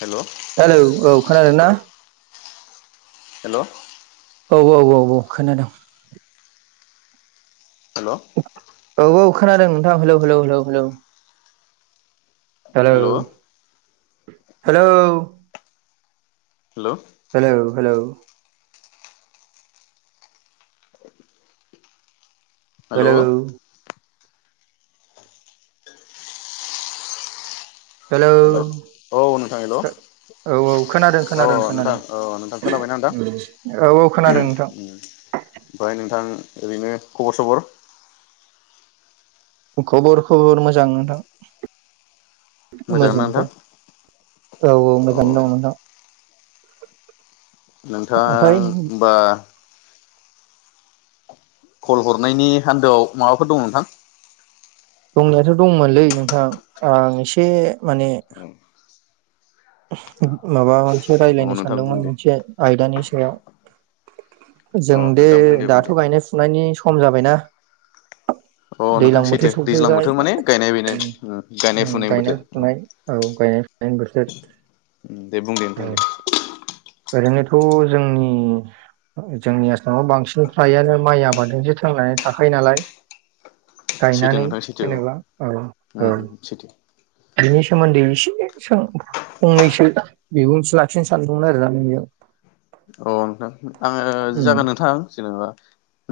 [inaudible] हेल हेल' hello औ खोनादों ना हेल औ औ औ औ खोनादों। हेलो। औ‌ औ खोनादों नोंथां hello hello hello hello hello hello. Hello hello hello hello hello hello औ नोंथां हेलौ औ औ खोनादों खोनादों अ नोंथां खोनादों अ नोंथां खोनाबायना नोंथां औ औ खोनादों नोंथां ओमफ्राय नोंथां ओरैनो खबर सबर खबर खबर मोजां नोंथां। मोजांना मोजाङै नोंथां दं औ औ अ मोजाङै दं नोंथां। [inaudible] नोंथाङा ओमफ्राय ओमबा कल हरनायनि आन्दोआव माबाफोर दं नोंथां? दंनायाथ दंमोनलै नोंथां आं एसे माने माबा मोनसे औ रायलायनो नोंथां बुं सानदोंमोन दे मोनसे आयदानि सा सायाव। अ जों दे नोंथां बुं बुं दे दाथ‌ गायनाय फुनायनि सम। सम जाबायना। अ नोंथां दैज्लां सैथो। बोथोर दैज्लां बोथोर सफैबाय माने गायनाय बेनो गायनाय उम, फुनाय बोथोर औ फुनाय गायनाय फुनायनि बोथोर [unintelligible] दे बुं दे औ बुं दे। ओरैनोथ जोंनि जोंनि आसामाव बांसिन फ्रायानो माइ आबादजोंसो थांनानै थाखायो नालाय सैथो गायनानै नोंथां सैथो जेनेबा औ औ। बिनि सोमोन्दै एसे सों फंनैसो बिबुंथि लाखिनो सानदोंमोन आरो दा बेयाव। अ नोंथां आङो जागोन नोंथां जेनेबा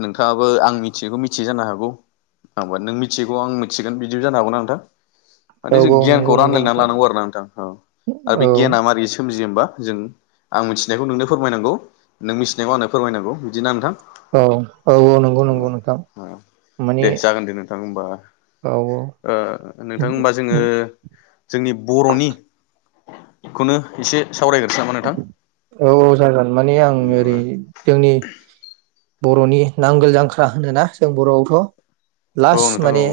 नोंथाङाबो आं मि मिथिगो मिथियो जानो हागौ हबा नों मिथिगौ आं मिथिगोन बिदिबो जानो हागौना नोंथां। औ माने जों औ गियानखौ नंगौ नंगौ रानलायनानै नोंथां लानांगौ आरो ना नोंथां औ आरो औ बे गियाना मारै सोमजियो होमबा जों आं मिथिनायखौ नुनो फोरमायनांगौ नों मिथिनायाव आंनो फोरमायनांगौ बिदिना नोंथां? औ औ औ नोंगौ नोंगौ नोंथां माने दे जागोन दे नोंथां होमबा औ ओ नोंथां होनबा जोङो जोंनि बरनि खनो एसे सावरायग्रोसै नामा नोंथां? औ औ जागोन माने आं ओरै जोंनि बरनि नांगोल जांख्रा होनोना जों बरआवथ औ लास नोंथां औ माने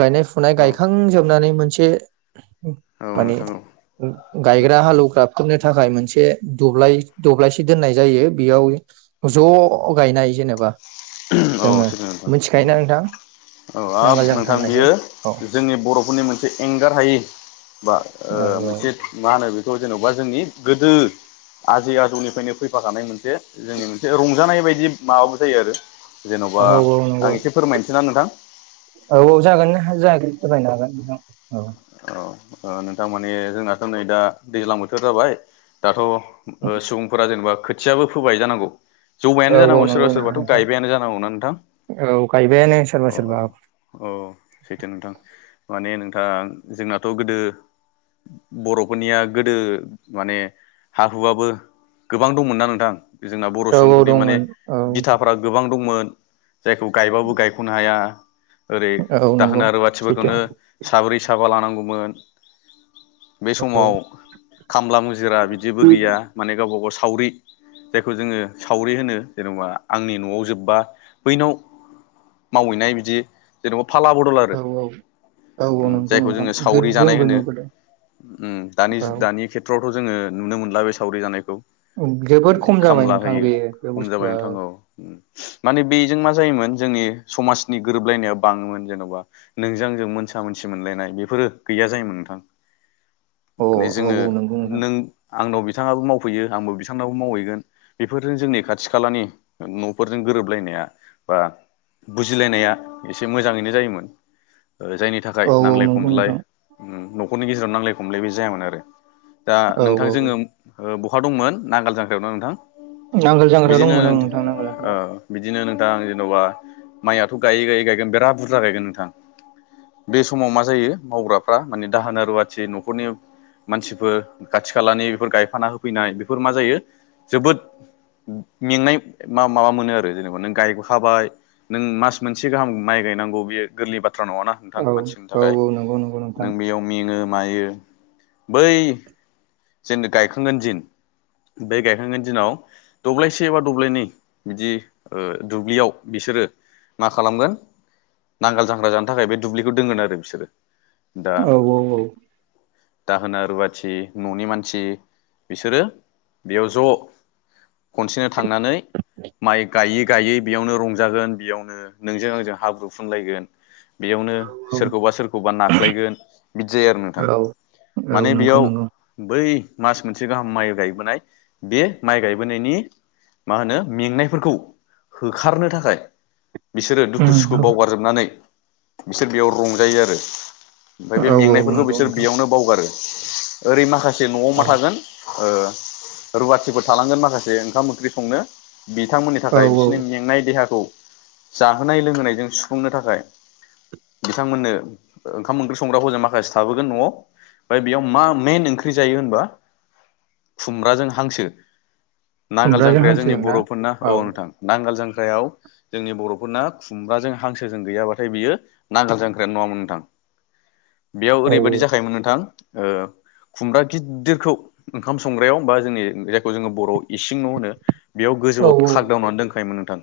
गायनाय फुनाय औ गायखांजोबनानै मोनसे ए औ औ मानि नोंथां औ गायग्रा हालौवग्रा [inaudible] थाखाय मोनसे दब्लाय-दब्लायसे दोननाय जायो बेयाव ज गायनाय औ जेनेबा जोङो मिथिखायोना नोंथां [unintelligible] औ औ हाब नांगोल जांख्रा नोंथां होननायखौ बियो औ जोंनि बरफोरनि मोनसे एंगार हायि बा ओ औ मोनसे मा होनो बे खौ जेनेबा जोंनि गोदो आजै आजौनिफ्रायनो फैफाखानाय मोनसे जोंनि मोनसे रंजानाय बायदि मा जायो आरो जेनबा औ औ आं नंगौ एसे फोरमायनोसै ना नोंथां औ औ जागोन जागोन फोरमायनो हागोन नोंथां औ ओ नोंथां माने जोंनाथ नै दा दैज्लां बोथोर जाबाय दाथ ओ सुबुंफोरा जेनेबा खोथियाबो फोबाय जानांगौ जौबायानो औ औ औ जानांगौ सोरबा नंगौ सोरबाथ नोंथां गायबायानो जानांगौना नोंथां औ गायबायानो सोरबा अ सोरबा औ सैथो नोंथां माने नोंथाङां जोंना थ गोदो बरफोरनिया गोदो माने हा हुआबो गोबां दंमोनना नोंथां जोंना बर औ औ सुबुंफोरनि माने दंमोन औ बिथाफोरा गोबां दंमोन जायखौ गायबाबो गायखनो हाया ओरै औ नंगौ दाहोना रुवाथि सैथो फोरखौनो साब्रै साबा लानांगौ मोन बे औ समाव खामला मुजिरा बिदिबो गैया माने गावबा गाव स सावरि जायखौ जोङो सावरि होनो जेनबा आंनि नआव जोबबा बैनाव मावहैनाय बिदि जेनेबा फाला बदल आरो औ औ औ औ नंगौ जायखौ नोंथां जोङो स गोद सावरि जानाय जोंबो होनो नुबोदों ओम औ दानि-दानि खेथ्र आव खौथ जोङो नुनो मोनला बे सावरि जानायखौ जोबोद माने खम जाबाय खामला नोंथां होयो बे बे खम जाबाय बुस्थुआ नोंथा औ माने बेजों मा जायोमोन जोंनि समाजनि गोरोबलायनाया बाङोमोन जेनबा नोंजों आंजों मोनसा मोनसि मोनलायनाय बेफोरो गैया जायोमोन नोंथां अ औ माने जोङो औ नोंगौ नोंथां नों आंनाव बिथाङाबो मावफैयो आंबो बिथांनावबो मावहैगोन बेफोरजों जोंनि खाथि खालानि नफोरजों गोरोबलायनाया बा बुजिलायनाया एसे मोजाङैनो जायोमोन ओ जायनि थाखाय औ औ नांलाय नंगौ खमज्लाय नोंथां ओम नखरनि गेजेराव नांलाय खमलाय बो जायामोन आरो दा औ नोंथां औ जोङो ओ ब अखा दंमोन नांगाल जांखायाव ना नोंथां नांगोल जाग्रा दंमोन औं नोंथां नांगोल ओ जाग्रायाव बिदिनो नोंथां जेनबा माइआथ गायै गायै गायगोन बिराद बुरजा गायगोन नोंथां बे समाव मा जायो मावग्रा माने दाहोना रुवाथि नखरनि मानसिफोर खाथि खालानि बेफोर गायफाना होफैनाय बेफोर मा जायो जोबोद मेंनाय मा-माबा मोनो आरो जेनेबा नों गायखाबाय नों मास मोनसे गाहाम माइ गायनांगौ बेयो गोरलै बाथ्रा नङाना नोंथां औ मानसिनि औ थाखाय औ नोंगौ नोंगौ नों बेयाव मेङो मायो बै जेन गायखांगोन दिन बै गायखांगोन दिनाव दब्लायसे एबा दब्लायनै बिदि ओ दुब्लियाव बिसोरो मा खालामगोन नांगोल जांग्रा जानो थाखाय बे दुब्लिखौ दोनगोन आरो बिसोरो दा औ औ औ दाहोना रुवाथि ननि मानसि बिसोरो बेयाव ज खनसेनो थांनानै माइ गायो गायै बेयावनो रंजागोन बेयावनो नोंजों आंजों हाब्रुफुनलायगोन बेयावनो सोरखौबा सोरखौबा ना खालायगोन बिदि जायो आरो नोंथां औ औ माने नंगौ बेयाव नंगौ बै मास मोनसे गाहाम माइ गायबोनाय बे माइ गायबोनायनि मा होनो मेंनायफोरखौ होखारनो थाखाय बिसोरो दुखु उम सुखु बावगारजोबनानै बिसोर बेयाव रंजायो आरो ओमफ्राय बे औ औ मेंनायफोरखौ नंगौ बिसोर नोंथां बेयावनो बावगारो ओरै माखासे माखासे नआव औ मा थागोन ओ रुवाथिफोर थालांगोन माखासे ओंखाम ओंख्रि संनो बिथांमोननि औ थाखाय बिसोरनि औ मेंनाय देहाखौ जाहोनाय लोंहोनायजों सुफुंनो थाखाय बिथांमोननो ओ ओंखाम ओंख्रि संग्राफोरजों माखासे थाबोगोन नआव ओमफ्राय बेयाव मा मइेन ओंख्रि जायो होनबा खुमब्राजों हांसो। नांगोल खुमब्राजों जांख्राया जोंनि हांसोजों ना बरफोरना औ नोंथां नांगाल जांख्रा खांख्रायाव जोंनि बरफोरना खुमब्राजों हांसोजों गैयाबाथाय बियो नांगाल जांख्रायानो नङामोन नोंथां। बेयाव औ ओरैबायदि जाखायोमोन नोंथां ओ खुमब्रा गिदिरखौ ओंखाम संग्रायाव बा जोंनि जायखौ जोङो बर इसिं न होनो। बेयाव औ गोजौआव खागदावनानै दोनखायोमोन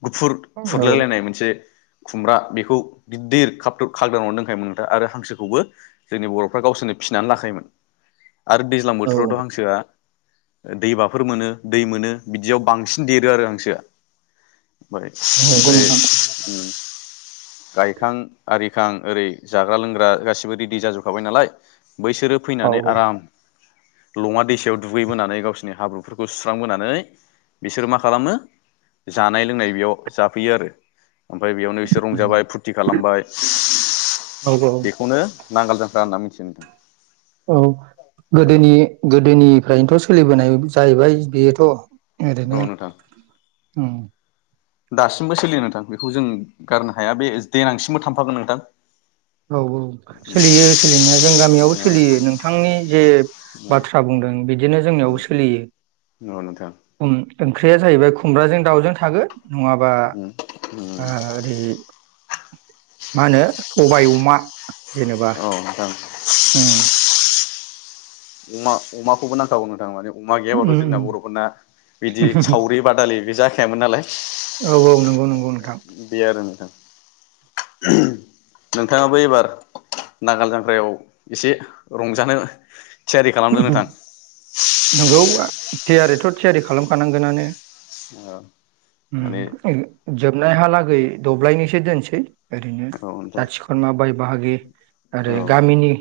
[unintelligible] गुफुर फुरलायलायनाय मोनसे खुमब्रा बेखौ गिदिर खाबथुब खाग [inaudible] [unintelligible] नोंथा आरो हांसोखौबो जोंनि बरफ्रा गावसोरनो फिसिनानै लाखायोमोन। आरो दैज्लां औ बोथोरावथ हांसोआ दैमाफोर मोनो दै मोनो बिदियाव बांसिन देरो आरो हांसोआ नंगौ नोंथां [unintelligible] गायखां आरिखां ओरै जाग्रा लोंग्रा गासिबो रेडि जाजोबखाबाय नालाय बैसोरो औ फैनानै आराम लङा दैसायाव दुगैबोनानै गावसिरनि हाब्रुफोरखौ सुस्रांबोनानै बिसोरो मा खालामो जानाय लोंनाय बेयाव जाफैयो आरो ओमफ्राय बेयावनो एसे रंजाबाय फुरथि खालामबाय [inaudible] औ बेखौनो नांगोल जांख्रा होनना मिथिनो औ गोदोनि गोदोनिफ्रायनोथ सोलिबोनाय जाहैबाय बेयोथ औ ओरैनो नोंथां ओम दासिमबो सोलियो नोंथां बेखौ जों गारनो हाया बे देनांसिमबो थांफागोन नोंथां औ औ सोलियो सोलिनाया जों गामियावबो औ सोलियो नोंथांनि जे बाथ्रा बुंदों बिदिनो जोंनियावबो सोलियो। औ नोंथां ओंख्रिया जाहैबाय खुमब्राजों दाउजों थागोन नङाबा आ ओरै मा होनो सबाय अमा जेनेबा औ जागोन उम अमा अमाखौबो नांखागौ नोंथां माने अमा गैयाबाथ उम जोंना उम बरफोरना बिदि सावरि बादालि बे जाखायामोन नालाय औ औ नंगौ नंगौ नोंथां बे आरो नोंथां नोंथाङाबो एबार नांगाल जांग्रायाव एसे रंजानो थियारि खालामदो नोंथां [unintelligible] नंगौ थियारिथ थियारि खालामखानांगोनानो। औ माने ओम [unintelligible] नुनायहालागै दब्लायनैसो दोनसै ओरैनो औ नोंथां जाथि खुरमा बाय बाहागि आरो औ गामिनि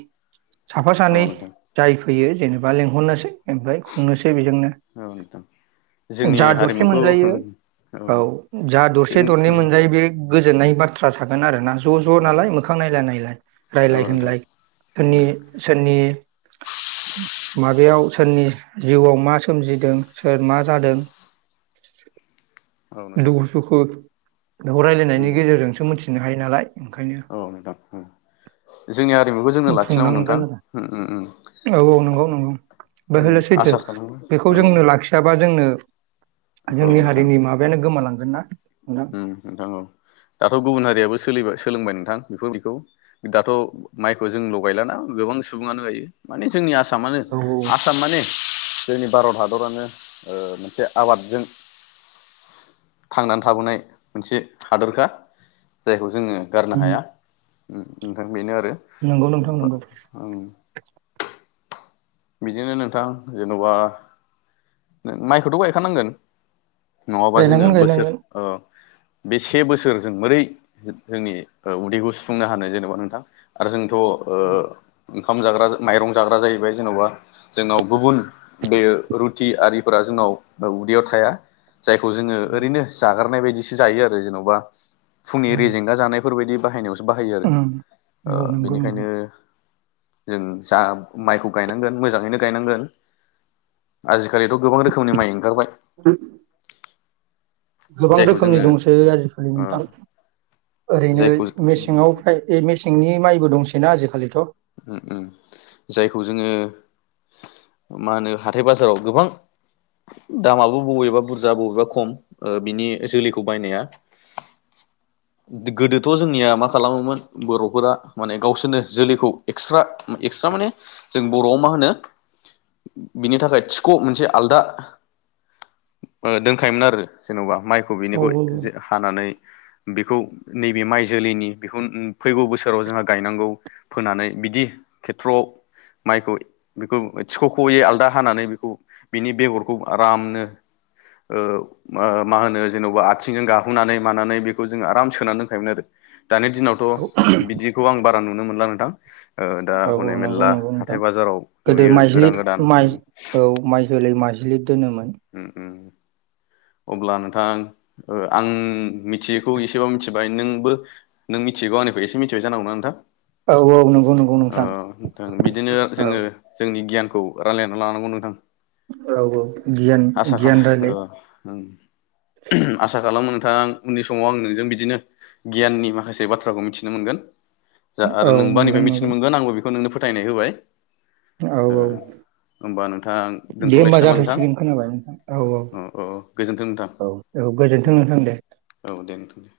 साफा औ सानै नोंथां जाय होयो जेनेबा लेंहरनोसै ओमफ्राय खुंनोसै औ नोंथां बेजोंनो जोंनि जा दरसे हारिमुखौ मोनजायो औ जा जों दरसे दरन औ मोनजायो बे गोजोननाय बाथ्रा थागोन आरो ना ज ज नालाय मोखां नायलाय नायलाय औ रायलाय नोंथां औ होनलाय सोरनि सोरनि माबायाव सोरनि जिउआव मा सोमजिदों सोर मा जादों नोंथां दुखु सुखु खोथाखौ रायलायनायनि गेजेरजोंसो मोनथिनो हा नालाय ओंखायनो औ नोंथां ओम जोंनि आरिमुखौ जोंनो लाखिनांगौ खुंनांगोन नोंथां आरो औ औ नंगौ नंगौ बे हले सैथो आसा खालामो बेखौ औ जोंनो लाखियाबा जोंनो जोंनि हारिनि माबायानो गोमालां गोनना ओम नोंथां औ दाथ गुबुन हारियाबो सोलिबाय सोलोंबाय नोंथां बेफोर बेखौ दाथ' माइखौ जोंल गायलाना गोबां सुबुङानो गायो माने जोंनि आसाम मानो औ आसाम माने [unintelligible] [unintelligible] जोंनि भारत हादरानो ओ [unintelligible] मोनसे आबादजों थांनानै थाबोनाय मोनसे हादोरखा जायखौ जोङो गारनो उम हाया ओम नोंथां बेनो आरो [inaudible] नंगौ नोंथां नंगौ बिदिनो नोंथां जेनबा माइखौथ' गायखानांगोन नङाबा जोङो गायनांगोन बोसोर गायनांगोन ओ बे से बोसोर जों मोरै जोंनि उन्दैखौ सुफुंनो हानो जेनेबा नोंथां आरो जों थ‌ ओ ओंखाम जाग्रा माइरं जाग्रा जाहैबाय जेनबा जोंनाव गुबुन बे रुथि आरिफोरा जोंनाव उदैयाव थाया जायखौ जोङो ओरैनो जागारनाय बाय बिसो जायो आरो जेनबा फुंनि उम रेजेंगा जानायफोरबायदि बाहायनायावस बाहायो आरो ओ औ नंगौ नंगौ बेनिखायनो जों जा माइखौ गाय मोजाङैनो गायनांगोन आजि खालिथ गोबां रोखोमनि माइ ओंखारबाय गोबां जायखौ रोखोमनि जोङो दंसै आजिखालि ओ नोंथां ओरैनो जायखौ उम मेसेंङाव फ्राय मेसेंनि माइ बो दंसैना आजिखालिथ औ ओं ओं जायखौ जोङो मा होनो हाथाय बाजाराव गोबां दामाबो बबेबा बुरजा बबेबा खम बिनि जोलैखौ बायनाया गोदोथ' जोंनिया मा खालामोमोन बर'फोरा माने गावसोरनो जोलैखौ एक्सट्रा एक्सट्रा माने जों बरआव मा होनो बिनि थाखाय थिख' मोनसे आलदा दोनखायोमोन आरो जेनबा माइ औ बिनिखौ जे हानानै बेखौ नैबे माइ जोलैनि बेखौ फैगौ बोसोराव जोंहा गायनांगौ फोनानै बिदि खेथ्रआव माइखौ बेखौ थिखखयै आलादा हानानै बेखौ बिनि बेगरखौ आरामनो ओ मा मा होनो जेनेबा आथिंजों गाहुनानै मानानै बे बो जों आराम सोनानै दोनखायोमोन आरो दानि दिनावथ औ बिदिखौ आं बा नुनो मोनला नोंथां ओ दा औ औ हनै नोंगौ मेरला नोंगौ नोंथां हाथाय बाजाराव गोदो नुयो माइजलि गोदान गोदान माइ उम औ माइजुलि माइ ज्लि उम उम अब्ला नोंथां ओ आं मिथियैखौ एसेबां मिथिबाय नोंबो नों मिथियैगौ आंनिखौ एसे मिथिबाय जानांगौ ना औ औ नंगौ नंगौ नोंथां ओ नोंथां नोंथां बिदिनो औ जोङो जोंनि गियान खौ रायलायनानै लानांगौ नोंथां औ औ गियान आसा खा गियान ओ रायलाय- आसा खालामो नोंथाङा आं उननि समाव आं नोंजों बिदिनो गियाननि माखासे बाथ्राखौ मिथिनो मोनगोन जा आरो औ नोंबो मोनगोन आंनिफ्राय मिथिनो मोनगोन आंबो बेखौ नोंनो फोथायनाय होबाय औ ओ औ होमबा नोंथां दे होनबा दोनथ'लायसै नामा नोंथां जाथसिगोन खोनाबाय नोंथां औ औ औ औ गोजोन्थों नोंथां दे औ दे दोनथनि